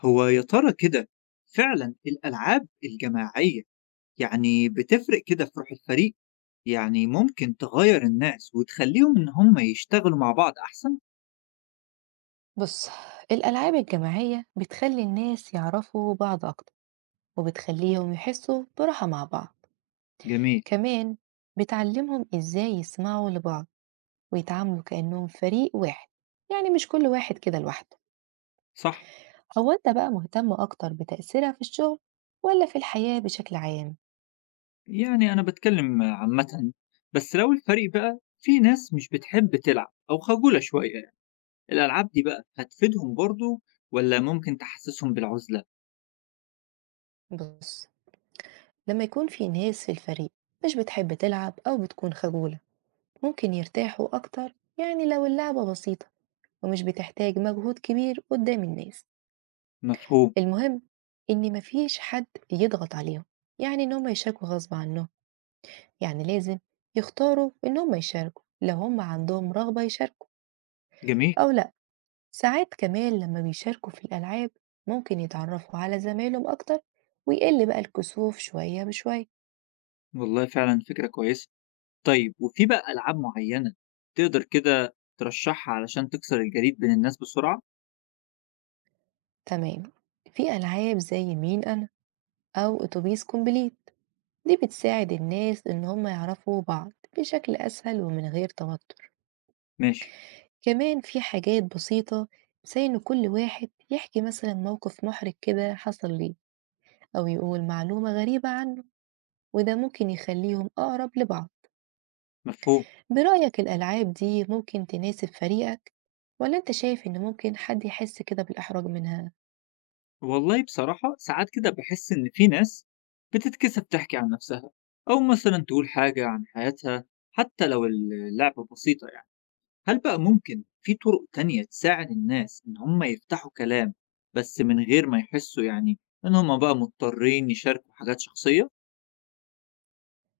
هو يا ترى كده فعلا الألعاب الجماعية يعني بتفرق كده في روح الفريق. يعني ممكن تغير الناس وتخليهم إن هم يشتغلوا مع بعض أحسن. بص، الألعاب الجماعية بتخلي الناس يعرفوا بعض أكتر، وبتخليهم يحسوا براحة مع بعض. جميل. كمان بتعلمهم إزاي يسمعوا لبعض، ويتعاملوا كأنهم فريق واحد، يعني مش كل واحد كده لوحده. صح. هو أنت بقى مهتم أكتر بتأثيرها في الشغل، ولا في الحياة بشكل عام؟ يعني أنا بتكلم عامة، بس لو الفريق بقى في ناس مش بتحب تلعب أو خجولة شوية يعني الألعاب دي بقى هتفيدهم برضو، ولا ممكن تحسسهم بالعزلة؟ بص، لما يكون في ناس في الفريق مش بتحب تلعب أو بتكون خجولة، ممكن يرتاحوا أكتر يعني لو اللعبة بسيطة، ومش بتحتاج مجهود كبير قدام الناس. مفهوم. المهم إن مفيش حد يضغط عليهم، يعني إن هم يشاركوا غصب عنهم. يعني لازم يختاروا إن هم يشاركوا لو هم عندهم رغبة يشاركوا، جميل. أو لأ. ساعات كمان لما بيشاركوا في الألعاب، ممكن يتعرفوا على زمايلهم أكتر، ويقل بقى الكسوف شوية بشوية. والله فعلا فكرة كويسة. طيب وفي بقى ألعاب معيّنة تقدر كده ترشّحها علشان تكسر الجليد بين الناس بسرعة؟ تمام، في ألعاب زي مين أنا، أو أتوبيس كومبليت، دي بتساعد الناس إن هم يعرفوا بعض بشكل أسهل ومن غير توتر. ماشي، كمان في حاجات بسيطة، زي إن كل واحد يحكي مثلا موقف محرج كده حصل ليه، أو يقول معلومة غريبة عنه، وده ممكن يخليهم أقرب لبعض. مفهوم. برأيك الألعاب دي ممكن تناسب فريقك، ولا أنت شايف إن ممكن حد يحس كده بالإحراج منها؟ والله بصراحة ساعات كده باحس إن في ناس بتتكسف تحكي عن نَفْسها، أو مثلًا تقول حاجة عن حياتها، حتى لو اللعبة بسيطة يعني. هل بقى ممكن في طُرق تانية تساعد الناس إن هم يفتحوا كلام، بس من غير ما يحسّوا يعني إن هم بقى مضطرين يشاركوا حاجات شخصية؟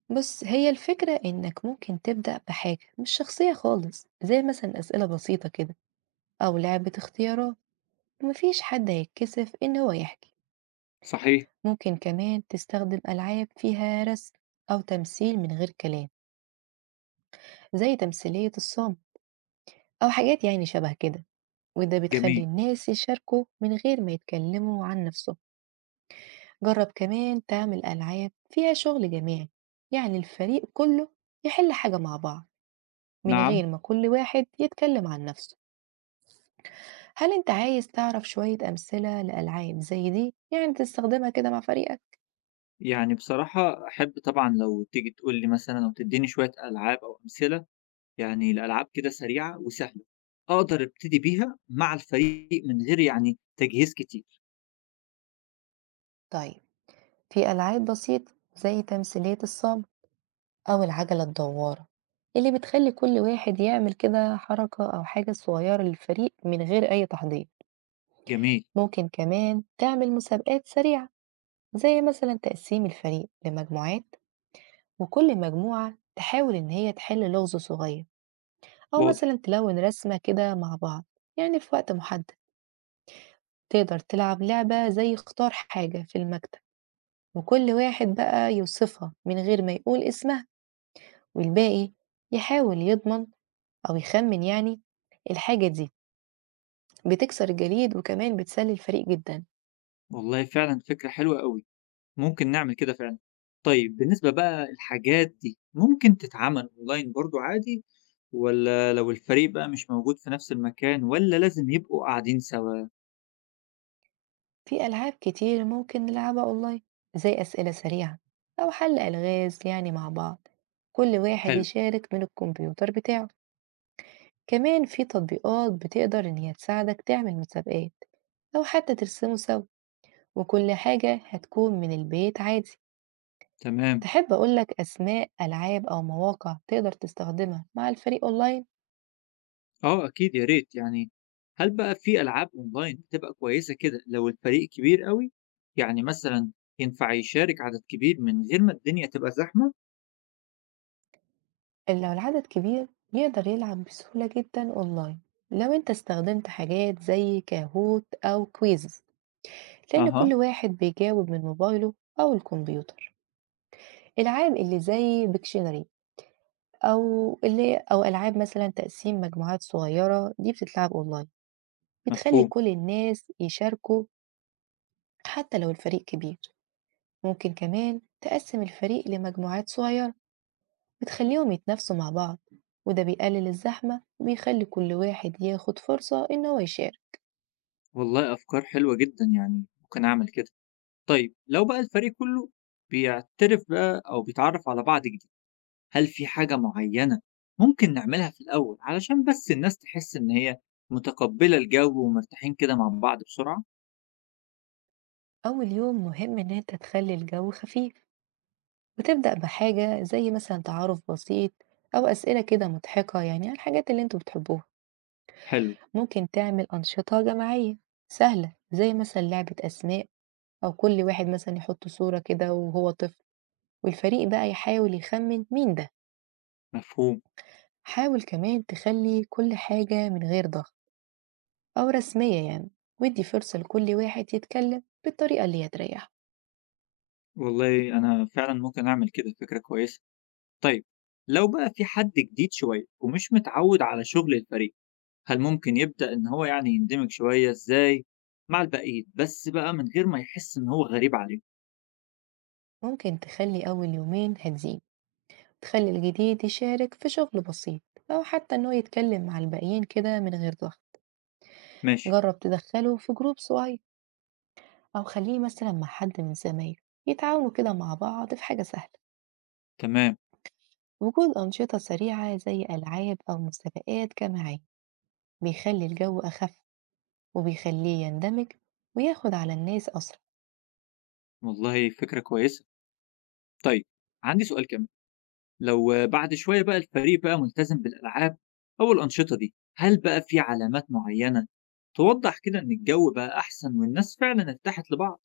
بص، هي الفكرة إنك ممكن تبدأ بحاجة مش شخصية خالص، زي مثلا أسئلة بسيطة كده، أو لعبة اختيارات، ومفيش حد هيتكسف إن هو يحكي. صحيح، ممكن كمان تستخدم ألعاب فيها رسم، أو تمثيل من غير كلام، زي تمثيلية الصم، أو حاجات يعني شبه كده، وده بتخلي جميل، الناس يشاركوا من غير ما يتكلموا عن نفسهم. جرب كمان تعمل ألعاب فيها شغل جماعي، يعني الفريق كله يحل حاجة مع بعض، من نعم. غير ما كل واحد يتكلم عن نفسه. هل انت عايز تعرف شوية أمثلة لألعاب زي دي يعني تستخدمها كده مع فريقك؟ يعني بصراحة أحب طبعًا لو تيجي تقول لي مثلًا أو تدّيني شوية ألعاب أو أمثلة، يعني لألعاب كده سريعة وسهلة، أقدر أبتدي بيها مع الفريق من غير يعني تجهيز كتير. طيب، في ألعاب بسيطة زي تمثيلية الصم، أو العجلة الدوارة، اللي بتخلي كل واحد يعمل كده حركة أو حاجة صغيرة للفريق من غير أي تحضير. جميل، ممكن كمان تعمل مسابقات سريعة، زي مثلا تقسيم الفريق لمجموعات، وكل مجموعة تحاول إن هي تحل لغز صغير، أو واضح، مثلا تلون رسمة كده مع بعض. يعني في وقت محدد تقدر تلعب لعبة زي اختار حاجة في المكتب، وكل واحد بقى يوصفها من غير ما يقول اسمها، والباقي يحاول يضمن أو يخمن يعني الحاجة دي. بتكسر الجليد وكمان بتسلي الفريق جدا. والله فعلًا فكرة حلوة أوي، ممكن نعمل كده فعلًا. طيب بالنسبة بقى الحاجات دي ممكن تتعمل أونلاين برضه عادي، والّا لو الفريق بقى مش موجود في نفس المكان، والّا لازم يبقوا قاعدين سوا؟ في ألعاب كتير ممكن نلعبها أونلاين، زي أسئلة سريعة، أو حل ألغاز يعني مع بعض، كل واحد حلو، يشارك من الكمبيوتر بتاعه. كمان في تطبيقات بتقدر إن هي تساعدك تعمل مسابقات، أو حتى ترسموا سوا، وكل حاجة هتكون من البيت عادي. تمام. تحب أقولك أسماء ألعاب أو مواقع تقدر تستخدمها مع الفريق أونلاين؟ آه أكيد يا ريت يعني. هل بقى في ألعاب أونلاين بتبقى كويسة كده لو الفريق كبير أوي؟ يعني مثلا ينفع يشارك عدد كبير من غير ما الدنيا تبقى زحمة؟ لو العدد كبير، يقدر يلعب بسهولة جدا أونلاين لو أنت استخدمت حاجات زي كاهوت أو كويز، لأن أها. كل واحد بيجاوب من موبايله أو الكمبيوتر. الألعاب اللي زي بيكشنري، أو ألعاب مثلا تقسيم مجموعات صغيرة، دي بتتلعب أونلاين، بتخلي مفهوم. كل الناس يشاركوا حتى لو الفريق كبير. ممكن كمان تقسم الفريق لمجموعات صغيرة، بتخليهم يتنافسوا مع بعض، وده بيقلل الزحمة وبيخلي كل واحد ياخد فرصة إن هو يشارك. والله أفكار حلوة جدا يعني ممكن أعمل كده. طيب لو بقى الفريق كله بيعترف بقى أو بيتعرف على بعض جديد، هل في حاجة معينة ممكن نعملها في الأول علشان بس الناس تحس إن هي متقبلة الجو ومرتاحين كده مع بعض بسرعة؟ أول يوم مهم إن أنت تخلي الجو خفيف، وتبدأ بحاجة زي مثلا تعارف بسيط، أو أسئلة كده مضحكة يعني عن الحاجات اللي أنتوا بتحبوها. حلو. ممكن تعمل أنشطة جماعية سهلة، زي مثلا لعبة أسماء، أو كل واحد مثلا يحط صورة كده وهو طفل، والفريق بقى يحاول يخمن مين ده. مفهوم. حاول كمان تخلي كل حاجة من غير ضغط أو رسمية يعني، ودي فرصة لكل واحد يتكلم بالطريقة اللي هتريحه. والله أنا فعلًا ممكن أعمل كده، فكرة كويسة. طيب لو بقى في حد جديد شوية ومش متعود على شغل الفريق، هل ممكن يبدأ إن هو يعني يندمج شوية إزاي مع الباقيين، بس بقى من غير ما يحس إن هو غريب عليهم؟ ممكن تخلي أول يومين هاديين، تخلي الجديد يشارك في شغل بسيط، أو حتى إنه يتكلم مع الباقيين كده من غير ضغط. ماشي، جرب تدخله في جروب صغير، أو خليه مثلا مع حد من زمايله، يتعاونوا كده مع بعض في حاجة سهلة. تمام، وجود أنشطة سريعة زي ألعاب أو مسابقات جماعية بيخلي الجو أخف، وبيخليه يندمج، وياخد على الناس أسرع. والله فكرة كويسة. طيب عندي سؤال كمان، لو بعد شوية بقى الفريق بقى ملتزم بالألعاب أو الأنشطة دي، هل بقى في علامات معينة توضح كده إن الجو بقى أحسن والناس فعلًا ارتاحت لبعض؟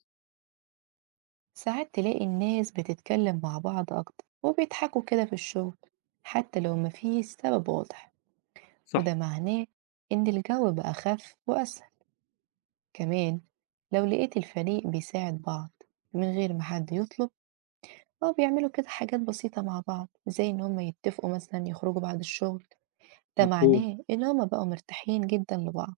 ساعات تلاقي الناس بتتكلم مع بعض أكتر وبيضحكوا كده في الشغل، حتى لو مفيش سبب واضح، صح، وده معناه إن الجو بقى أخف وأسهل. كمان لو لقيت الفريق بيساعد بعض من غير ما حد يطلب، أو بيعملوا كده حاجات بسيطة مع بعض، زي إن هما يتفقوا مثلا يخرجوا بعد الشغل، ده مفهوم. معناه إن هما بقوا مرتاحين جدا لبعض.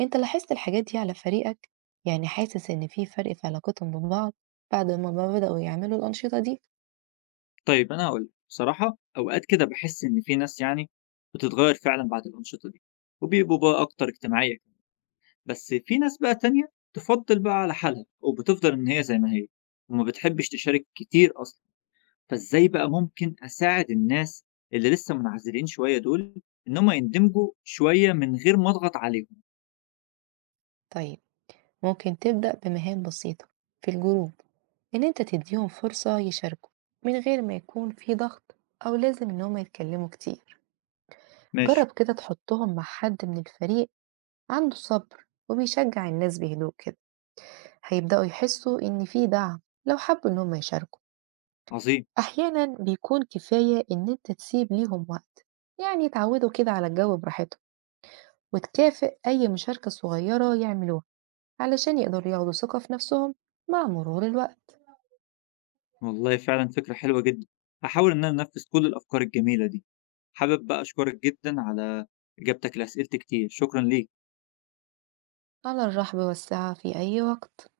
أنت لاحظت الحاجات دي على فريقك؟ يعني حاسس إن في فرق في علاقتهم ببعض بعد ما بدأوا يعملوا الأنشطة دي؟ طيب أنا هاقول لك، بصراحة أوقات كده باحس إن في ناس يعني بتتغيّر فعلًا بعد الأنشطة دي، وبيبقوا بقى أكتر اجتماعية، كده، بس في ناس بقى تانية تفضّل بقى على حالها وبتفضل إن هي زي ما هي، وما بتحبش تشارك كتير أصلًا، فإزاي بقى ممكن أساعد الناس اللي لسه منعزلين شوية دول إن هم يندمجوا شوية من غير ما أضغط عليهم؟ طيب، ممكن تبدأ بمهام بسيطة في الجروب، إن أنت تديهم فرصة يشاركوا من غير ما يكون في ضغط، أو لازم إنهم يتكلموا كتير. ماشي، جرب كده تحطهم مع حد من الفريق عنده صبر وبيشجع الناس بهدوء كده، هيبدأوا يحسوا إن في دعم لو حبوا إنهم يشاركوا. عظيم. أحيانا بيكون كفاية إن أنت تسيب ليهم وقت، يعني يتعودوا كده على الجو براحتهم، وتكافئ أي مشاركة صغيرة يعملوها، علشان يقدروا ياخدوا ثقة في نفسهم مع مرور الوقت. والله فعلًا فكرة حلوة جدًا، هاحاول إن أنا أنفّذ كل الأفكار الجميلة دي. حابب بقى أشكرك جدًا على إجابتك لأسئلتي كتير، شكرًا ليك. على الرحب والسعة في أي وقت.